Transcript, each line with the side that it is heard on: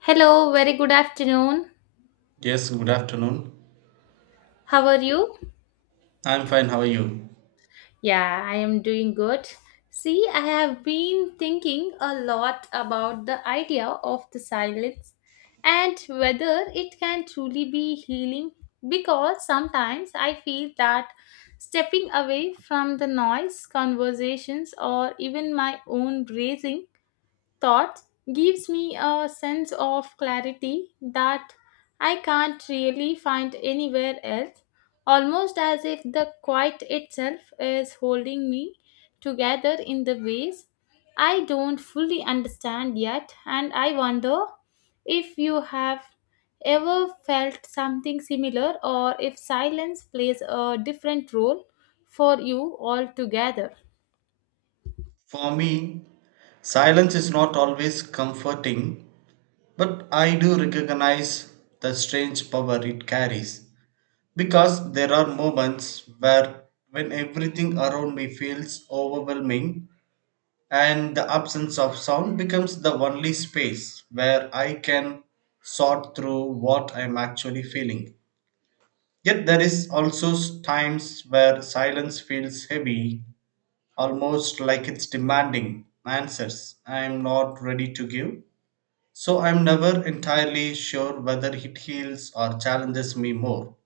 left: Hello, very good afternoon.
right: Yes, good afternoon.
left: How are you?
right: I'm fine, how are you?
left: Yeah, I am doing good. See, I have been thinking a lot about the idea of the silence and whether it can truly be healing because sometimes I feel that stepping away from the noise, conversations, or even my own breathing thoughts gives me a sense of clarity that I can't really find anywhere else, almost as if the quiet itself is holding me together in the ways I don't fully understand yet, and I wonder if you have ever felt something similar or if silence plays a different role for you altogether.
right: For me, silence is not always comforting, but I do recognize the strange power it carries, because there are moments where when everything around me feels overwhelming and the absence of sound becomes the only space where I can sort through what I'm actually feeling. Yet there is also times where silence feels heavy, almost like it's demanding answers I'm not ready to give. So I'm never entirely sure whether it heals or challenges me more.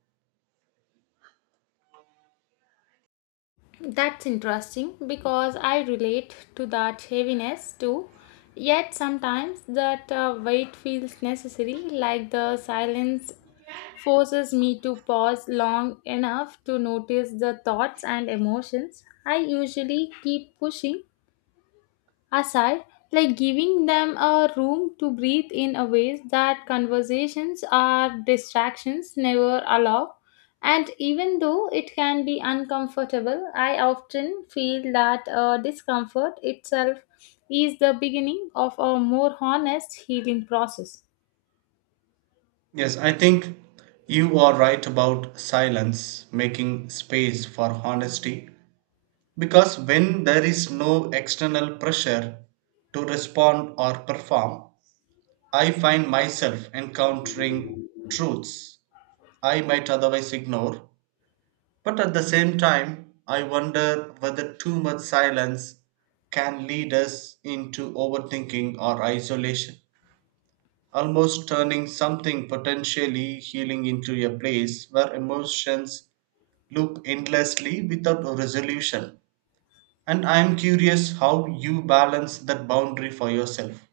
left: That's interesting because I relate to that heaviness too. Yet sometimes that weight feels necessary, like the silence forces me to pause long enough to notice the thoughts and emotions I usually keep pushing aside, like giving them a room to breathe in a ways that conversations or distractions never allow. And even though it can be uncomfortable, I often feel that discomfort itself is the beginning of a more honest healing process.
right: Yes, I think you are right about silence making space for honesty, because when there is no external pressure to respond or perform, I find myself encountering truths I might otherwise ignore. But at the same time, I wonder whether too much silence can lead us into overthinking or isolation, almost turning something potentially healing into a place where emotions loop endlessly without a resolution. And I'm curious how you balance that boundary for yourself.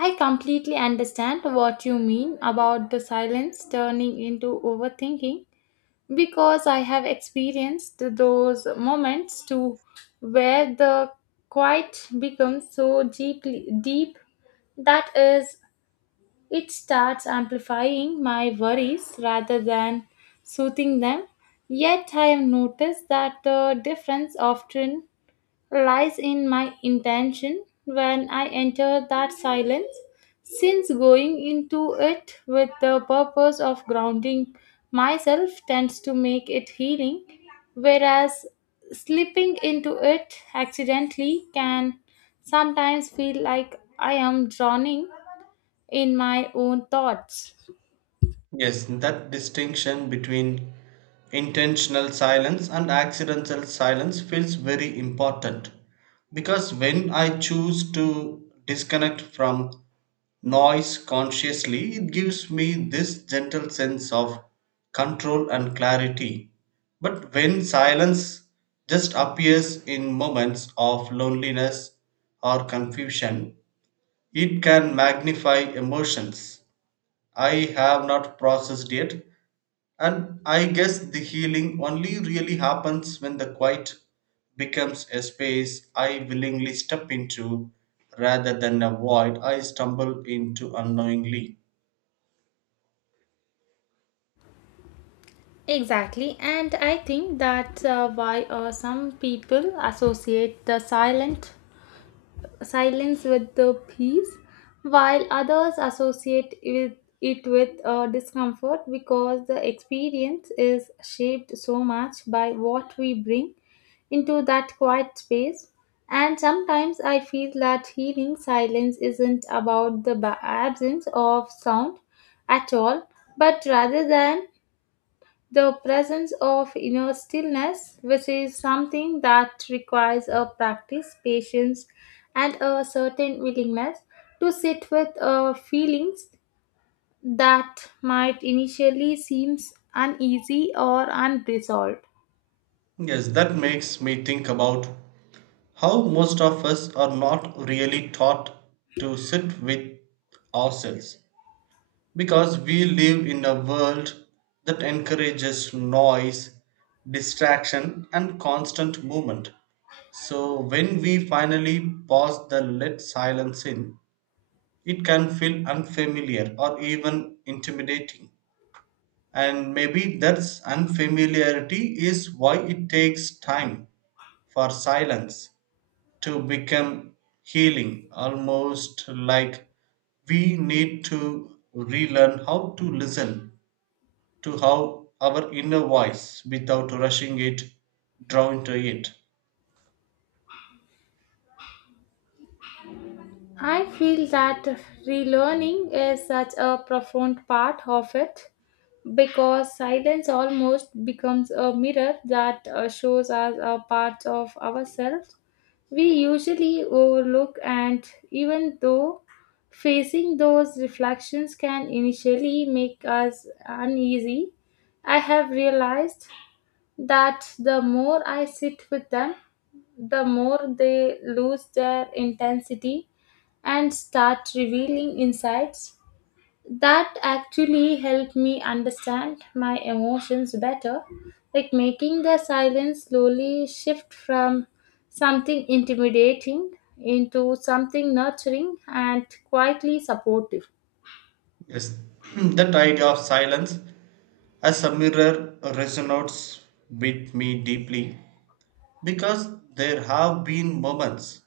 left: I completely understand what you mean about the silence turning into overthinking because I have experienced those moments too, where the quiet becomes so deeply deep, that is, it starts amplifying my worries rather than soothing them. Yet I have noticed that the difference often lies in my intention when I enter that silence, since going into it with the purpose of grounding myself tends to make it healing, whereas slipping into it accidentally can sometimes feel like I am drowning in my own thoughts.
right: Yes, that distinction between intentional silence and accidental silence feels very important, because when I choose to disconnect from noise consciously, it gives me this gentle sense of control and clarity. But when silence just appears in moments of loneliness or confusion, it can magnify emotions I have not processed yet, and I guess the healing only really happens when the quiet becomes a space I willingly step into rather than a void I stumble into unknowingly.
left: Exactly, and I think that's why some people associate the silent silence with the peace, while others associate with it with discomfort because the experience is shaped so much by what we bring into that quiet space. And sometimes I feel that healing silence isn't about the absence of sound at all, but rather than the presence of inner stillness, which is something that requires a practice, patience, and a certain willingness to sit with feelings that might initially seem uneasy or unresolved.
right: Yes, that makes me think about how most of us are not really taught to sit with ourselves. Because we live in a world that encourages noise, distraction, and constant movement. So, when we finally pause the let silence in, it can feel unfamiliar or even intimidating. And maybe that's unfamiliarity is why it takes time for silence to become healing, almost like we need to relearn how to listen to how our inner voice, without rushing it, drown to it.
left: I feel that relearning is such a profound part of it because silence almost becomes a mirror that shows us parts of ourselves we usually overlook, and even though facing those reflections can initially make us uneasy, I have realized that the more I sit with them, the more they lose their intensity and start revealing insights that actually helped me understand my emotions better, like making the silence slowly shift from something intimidating into something nurturing and quietly supportive.
right: Yes, that idea of silence as a mirror resonates with me deeply, because there have been moments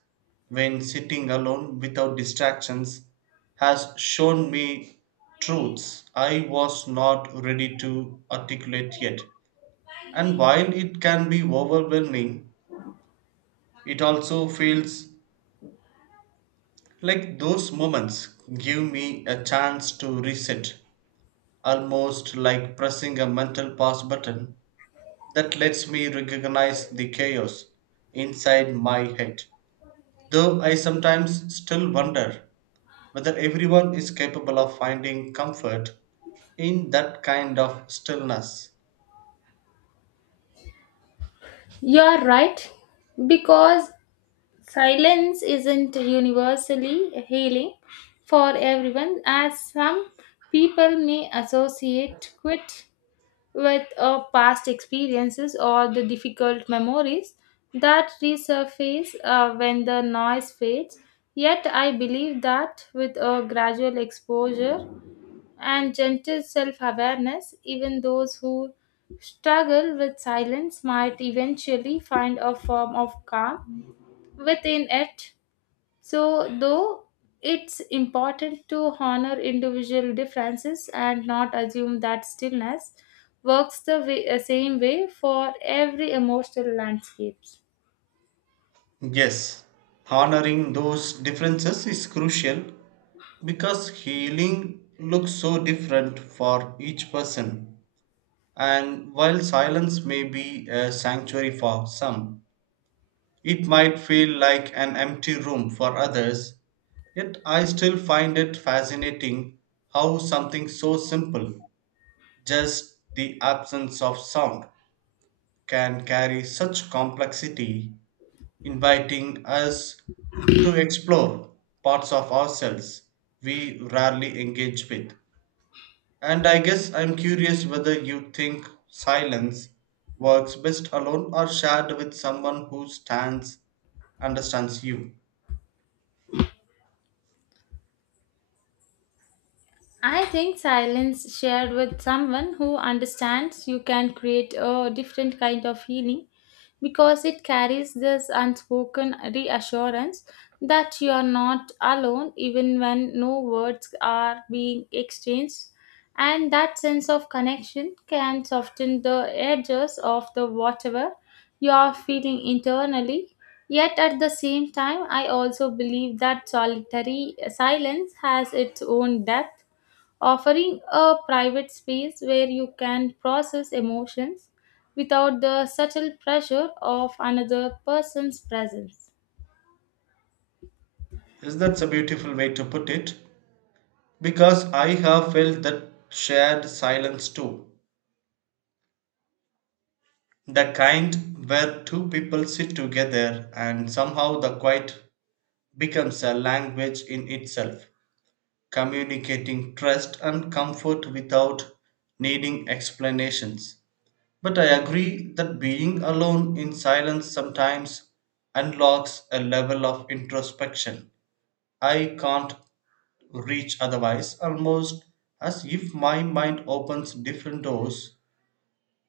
right: when sitting alone without distractions has shown me truths I was not ready to articulate yet. And while it can be overwhelming, it also feels like those moments give me a chance to reset, almost like pressing a mental pause button that lets me recognize the chaos inside my head. Though I sometimes still wonder whether everyone is capable of finding comfort in that kind of stillness.
left: You are right, because silence isn't universally healing for everyone, as some people may associate quit with past experiences or the difficult memories that resurface when the noise fades. Yet, I believe that with a gradual exposure and gentle self awareness, even those who struggle with silence might eventually find a form of calm within it. So, though, it's important to honor individual differences and not assume that stillness works the way, same way for every emotional landscapes.
right: Yes, honoring those differences is crucial, because healing looks so different for each person. And while silence may be a sanctuary for some, it might feel like an empty room for others. Yet I still find it fascinating how something so simple, just the absence of sound, can carry such complexity, inviting us to explore parts of ourselves we rarely engage with. And I guess I'm curious whether you think silence works best alone or shared with someone who stands understands you.
left: I think silence shared with someone who understands you can create a different kind of healing because it carries this unspoken reassurance that you are not alone even when no words are being exchanged, and that sense of connection can soften the edges of the whatever you are feeling internally. Yet at the same time I also believe that solitary silence has its own depth, offering a private space where you can process emotions without the subtle pressure of another person's presence.
right: Yes, that's a beautiful way to put it, because I have felt that shared silence too. The kind where two people sit together and somehow the quiet becomes a language in itself, communicating trust and comfort without needing explanations. But I agree that being alone in silence sometimes unlocks a level of introspection I can't reach otherwise, almost as if my mind opens different doors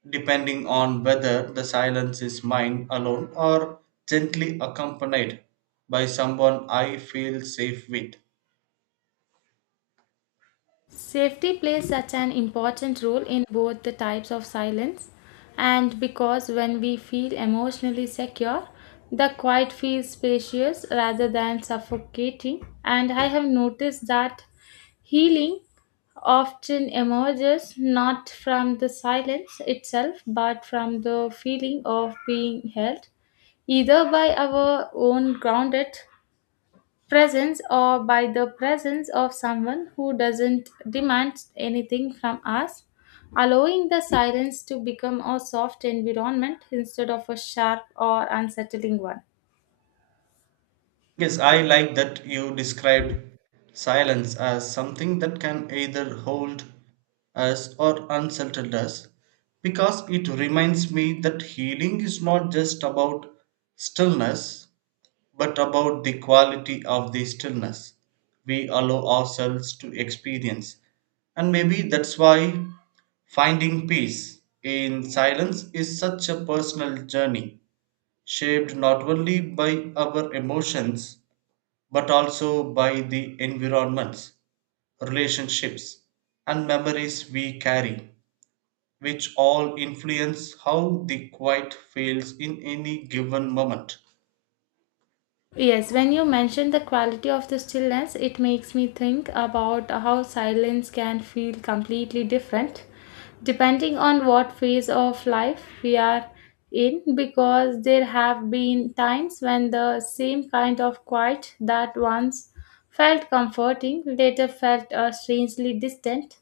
right: depending on whether the silence is mine alone or gently accompanied by someone I feel safe with.
left: Safety plays such an important role in both the types of silence, and because when we feel emotionally secure, the quiet feels spacious rather than suffocating. And I have noticed that healing often emerges not from the silence itself but from the feeling of being held, either by our own grounded presence or by the presence of someone who doesn't demand anything from us, allowing the silence to become a soft environment instead of a sharp or unsettling one.
right: Yes, I like that you described silence as something that can either hold us or unsettle us, because it reminds me that healing is not just about stillness but about the quality of the stillness we allow ourselves to experience. And maybe that's why finding peace in silence is such a personal journey, shaped not only by our emotions but also by the environments, relationships, and memories we carry, which all influence how the quiet feels in any given moment.
left: Yes, when you mention the quality of the stillness, it makes me think about how silence can feel completely different depending on what phase of life we are in, because there have been times when the same kind of quiet that once felt comforting later felt strangely distant,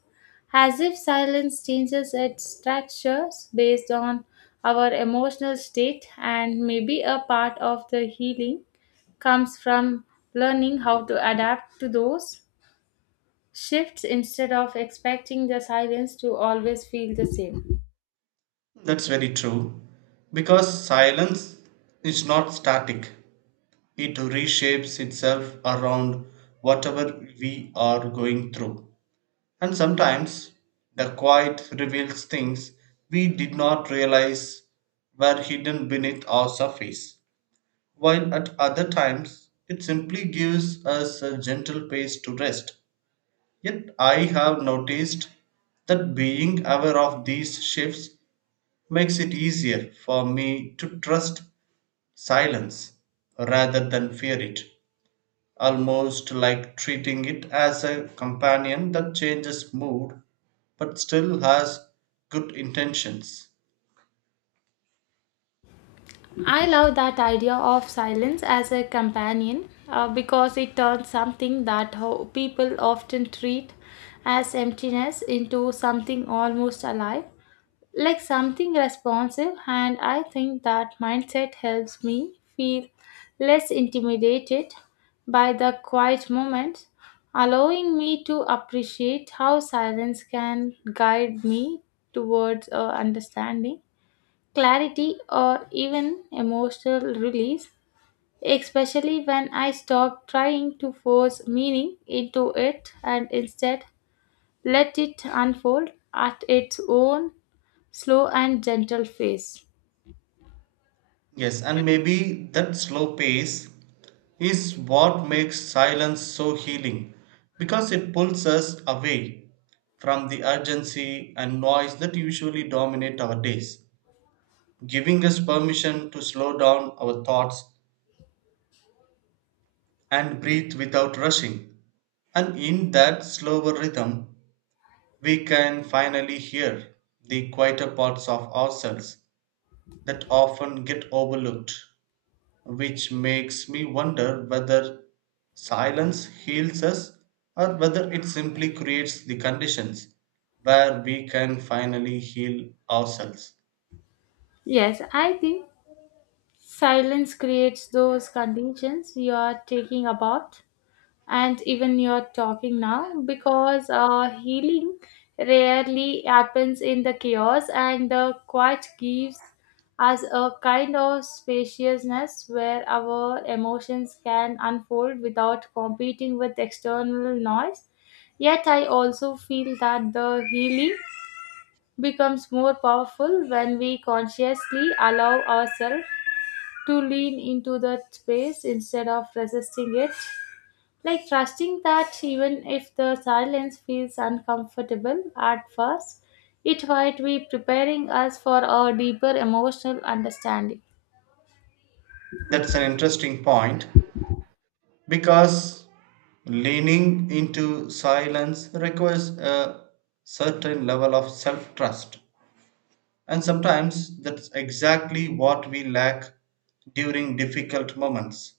left: as if silence changes its structures based on our emotional state, and maybe a part of the healing comes from learning how to adapt to those shifts instead of expecting the silence to always feel the same.
right: That's very true. Because silence is not static, it reshapes itself around whatever we are going through. And sometimes the quiet reveals things we did not realize were hidden beneath our surface, while at other times it simply gives us a gentle pace to rest. Yet I have noticed that being aware of these shifts makes it easier for me to trust silence rather than fear it, almost like treating it as a companion that changes mood but still has good intentions.
left: I love that idea of silence as a companion because it turns something that people often treat as emptiness into something almost alive, like something responsive, and I think that mindset helps me feel less intimidated by the quiet moments, allowing me to appreciate how silence can guide me towards understanding, clarity, or even emotional release, especially when I stop trying to force meaning into it and instead let it unfold at its own slow and gentle phase.
right: Yes, and maybe that slow pace is what makes silence so healing, because it pulls us away from the urgency and noise that usually dominate our days, giving us permission to slow down our thoughts and breathe without rushing. And in that slower rhythm, we can finally hear the quieter parts of ourselves that often get overlooked, which makes me wonder whether silence heals us or whether it simply creates the conditions where we can finally heal ourselves.
left: Yes, I think silence creates those conditions you are taking about, and even you're talking now, because healing rarely happens in the chaos, and the quiet gives us a kind of spaciousness where our emotions can unfold without competing with external noise. Yet, I also feel that the healing becomes more powerful when we consciously allow ourselves to lean into that space instead of resisting it, like trusting that even if the silence feels uncomfortable at first, it might be preparing us for a deeper emotional understanding.
right: That's an interesting point, because leaning into silence requires a certain level of self trust, and sometimes that's exactly what we lack during difficult moments.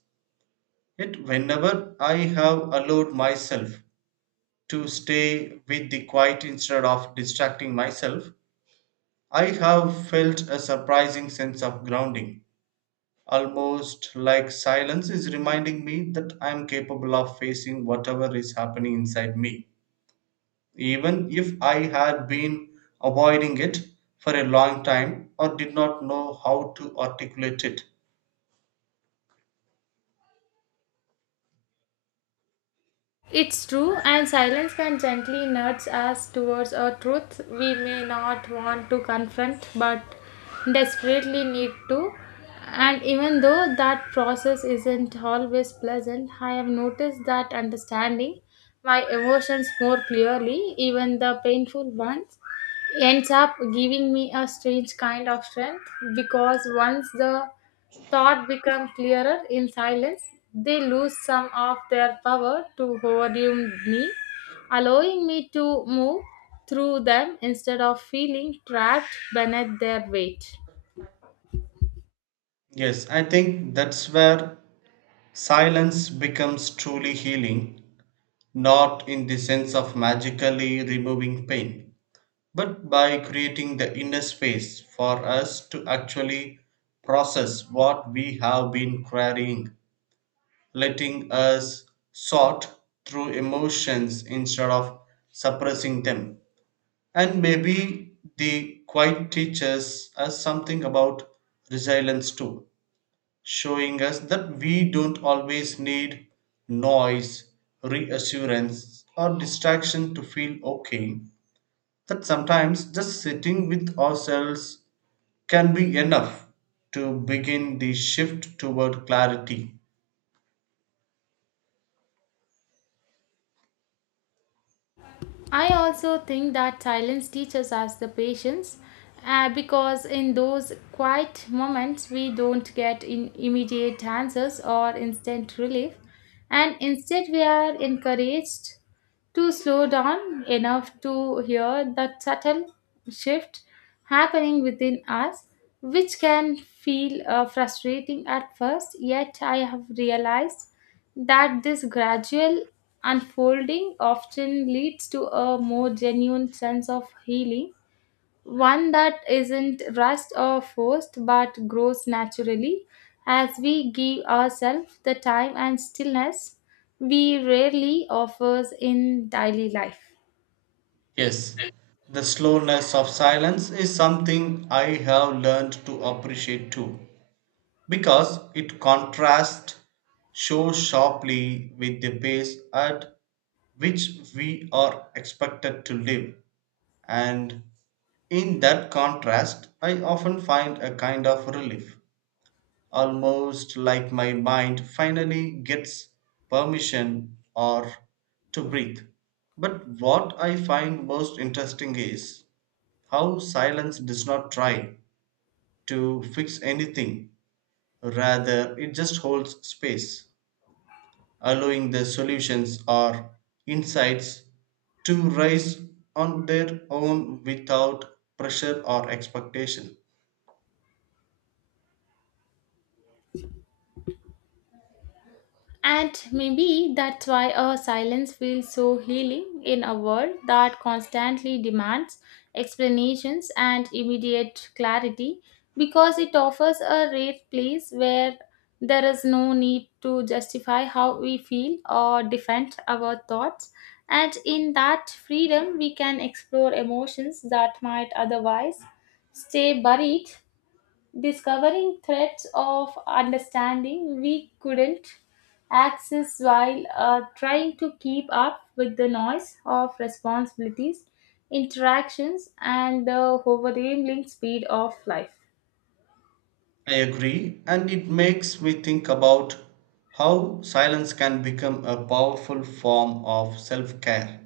right: Yet, whenever I have allowed myself to stay with the quiet instead of distracting myself, I have felt a surprising sense of grounding, almost like silence is reminding me that I am capable of facing whatever is happening inside me, even if I had been avoiding it for a long time or did not know how to articulate it.
left: It's true, and silence can gently nudge us towards a truth we may not want to confront but desperately need to. And even though that process isn't always pleasant, I have noticed that understanding my emotions more clearly, even the painful ones, ends up giving me a strange kind of strength, because once the thought become clearer in silence, they lose some of their power to overwhelm me, allowing me to move through them instead of feeling trapped beneath their weight.
right: Yes, I think that's where silence becomes truly healing, not in the sense of magically removing pain, but by creating the inner space for us to actually process what we have been carrying, letting us sort through emotions instead of suppressing them. And maybe the quiet teaches us something about resilience too, showing us that we don't always need noise, reassurance, or distraction to feel okay, that sometimes just sitting with ourselves can be enough to begin the shift toward clarity.
left: I also think that silence teaches us the patience because in those quiet moments we don't get in immediate answers or instant relief, and instead we are encouraged to slow down enough to hear the subtle shift happening within us, which can feel frustrating at first. Yet I have realized that this gradual unfolding often leads to a more genuine sense of healing, one that isn't rushed or forced but grows naturally, as we give ourselves the time and stillness we rarely offers in daily life.
right: Yes, the slowness of silence is something I have learned to appreciate too, because it contrasts so sharply with the pace at which we are expected to live. And in that contrast, I often find a kind of relief, almost like my mind finally gets permission or to breathe. But what I find most interesting is how silence does not try to fix anything, rather, it just holds space, allowing the solutions or insights to rise on their own without pressure or expectation.
left: And maybe that's why a silence feels so healing in a world that constantly demands explanations and immediate clarity, because it offers a rare place where there is no need to justify how we feel or defend our thoughts. And in that freedom, we can explore emotions that might otherwise stay buried, discovering threads of understanding we couldn't access while trying to keep up with the noise of responsibilities, interactions, and the overwhelming speed of life.
right: I agree, and it makes me think about how silence can become a powerful form of self care,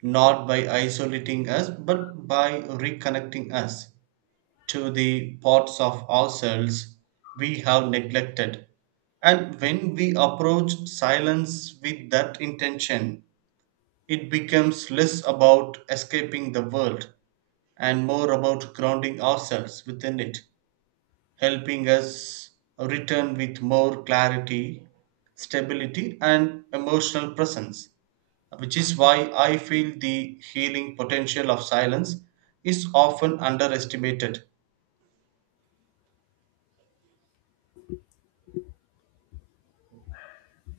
right: not by isolating us, but by reconnecting us to the parts of ourselves we have neglected. And when we approach silence with that intention, it becomes less about escaping the world and more about grounding ourselves within it, helping us return with more clarity, stability, and emotional presence, which is why I feel the healing potential of silence is often underestimated.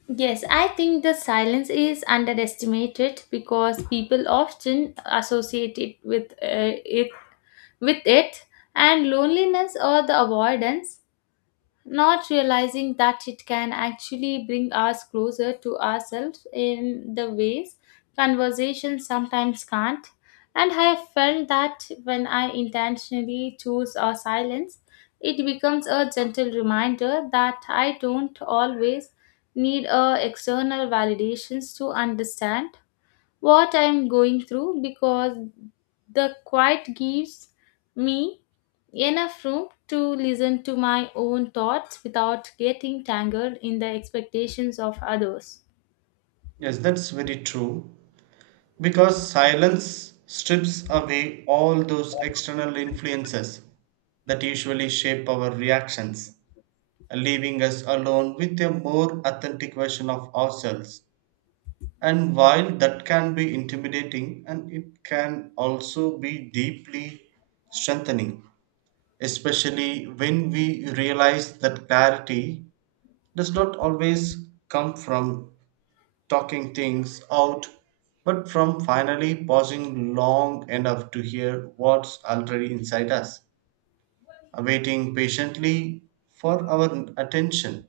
left: Yes, I think the silence is underestimated because people often associate it with it and loneliness or the avoidance, not realizing that it can actually bring us closer to ourselves in the ways conversations sometimes can't. And I have felt that when I intentionally choose our silence, it becomes a gentle reminder that I don't always need a external validations to understand what I'm going through, because the quiet gives me enough room to listen to my own thoughts without getting tangled in the expectations of others.
right: Yes, that's very true. Because silence strips away all those external influences that usually shape our reactions, leaving us alone with a more authentic version of ourselves. And while that can be intimidating, and it can also be deeply strengthening, especially when we realize that clarity does not always come from talking things out, but from finally pausing long enough to hear what's already inside us, awaiting patiently for our attention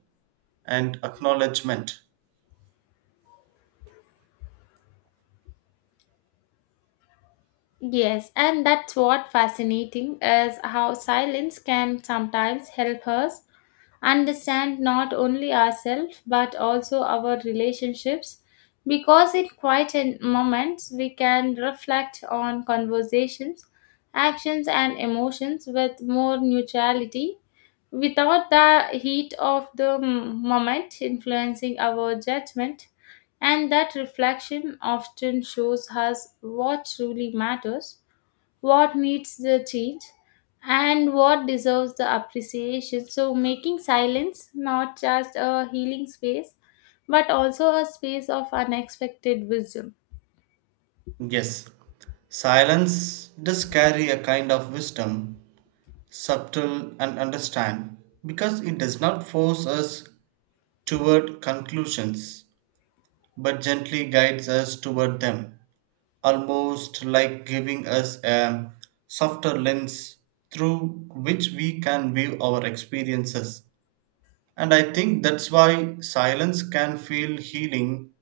right: and acknowledgement.
left: Yes, and that's what fascinating is how silence can sometimes help us understand not only ourselves but also our relationships, because in quiet moments we can reflect on conversations, actions and emotions with more neutrality, without the heat of the moment influencing our judgment, and that reflection often shows us what truly matters, what needs the change, and what deserves the appreciation. So, making silence not just a healing space but also a space of unexpected wisdom.
right: Yes, silence does carry a kind of wisdom, subtle and understand, because it does not force us toward conclusions, but gently guides us toward them, almost like giving us a softer lens through which we can view our experiences. And I think that's why silence can feel healing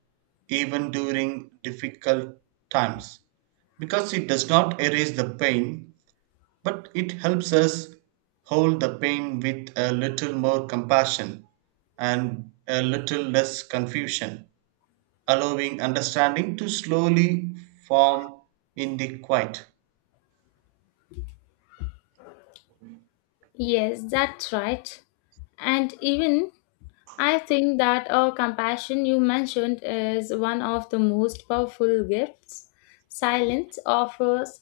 right: even during difficult times, because it does not erase the pain, but it helps us hold the pain with a little more compassion and a little less confusion, allowing understanding to slowly form in the quiet.
left: Yes, that's right. And even I think that compassion you mentioned is one of the most powerful gifts silence offers,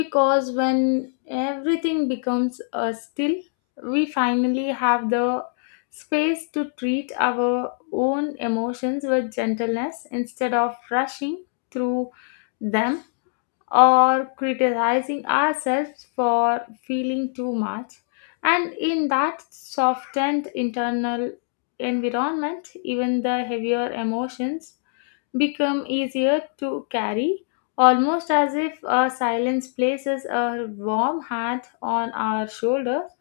left: because when everything becomes still, we finally have the space to treat our own emotions with gentleness instead of rushing through them or criticizing ourselves for feeling too much. And in that softened internal environment, even the heavier emotions become easier to carry, almost as if a silence places a warm hand on our shoulders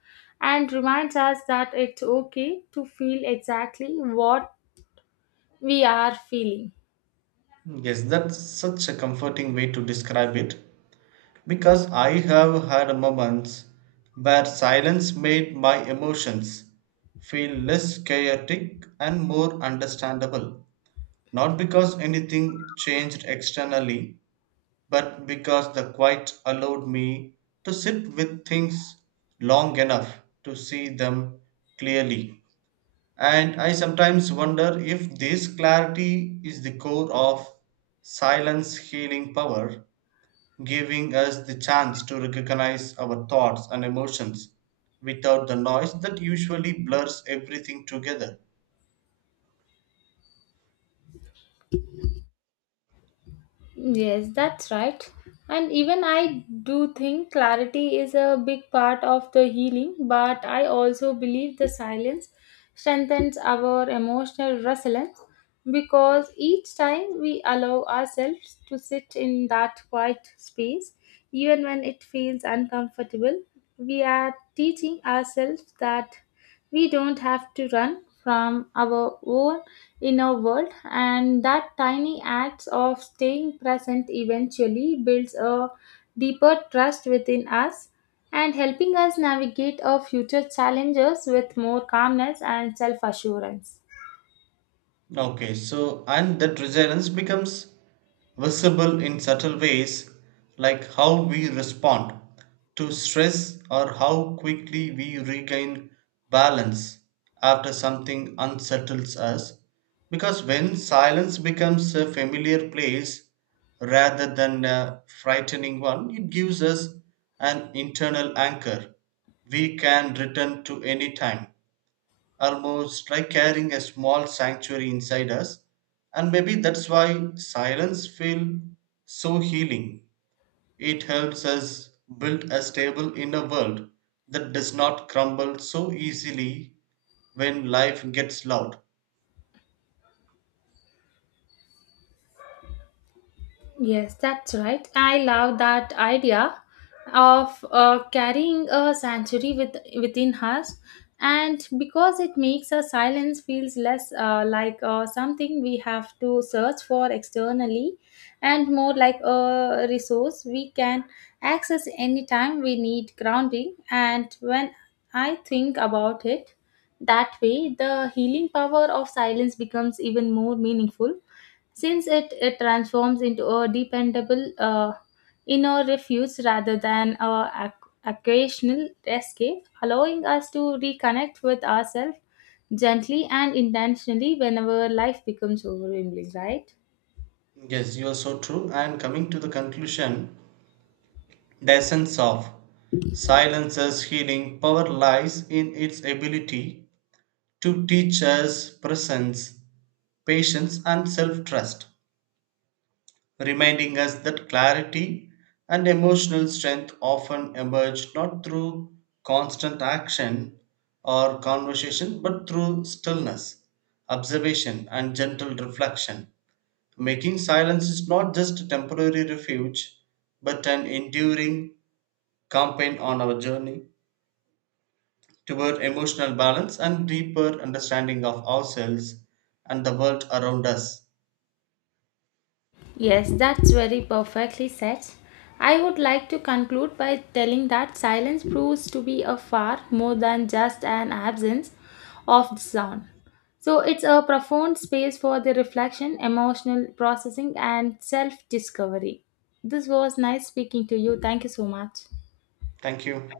left: and reminds us that it's okay to feel exactly what we are feeling.
right: Yes, that's such a comforting way to describe it. Because I have had moments where silence made my emotions feel less chaotic and more understandable. Not because anything changed externally, but because the quiet allowed me to sit with things long enough to see them clearly. And I sometimes wonder if this clarity is the core of silence healing power, giving us the chance to recognize our thoughts and emotions without the noise that usually blurs everything together.
left: Yes, that's right. And even I do think clarity is a big part of the healing, but I also believe the silence strengthens our emotional resilience, because each time we allow ourselves to sit in that quiet space, even when it feels uncomfortable, we are teaching ourselves that we don't have to run from our own inner world, and that tiny acts of staying present eventually builds a deeper trust within us and helping us navigate our future challenges with more calmness and self assurance.
right: Okay, so and that resilience becomes visible in subtle ways, like how we respond to stress or how quickly we regain balance after something unsettles us. Because when silence becomes a familiar place rather than a frightening one, it gives us an internal anchor we can return to any time, almost like carrying a small sanctuary inside us. And maybe that's why silence feels so healing. It helps us build a stable inner world that does not crumble so easily when life gets loud.
left: Yes, that's right. I love that idea of carrying a sanctuary within us, and because it makes a silence feels less like something we have to search for externally, and more like a resource we can access anytime we need grounding. And when I think about it that way, the healing power of silence becomes even more meaningful, since it transforms into a dependable inner refuge rather than a occasional escape, allowing us to reconnect with ourselves gently and intentionally whenever life becomes overwhelming, right?
right: Yes, you are so true. And coming to the conclusion, the essence of silence's healing power lies in its ability to teach us presence, patience, and self trust, reminding us that clarity and emotional strength often emerge not through constant action or conversation but through stillness, observation, and gentle reflection. Making silence is not just a temporary refuge but an enduring campaign on our journey toward emotional balance and deeper understanding of ourselves and the world around us.
left: Yes, that's very perfectly said. I would like to conclude by telling that silence proves to be a far more than just an absence of sound. So it's a profound space for the reflection, emotional processing, and self discovery. This was nice speaking to you. Thank you so much.
right: Thank you.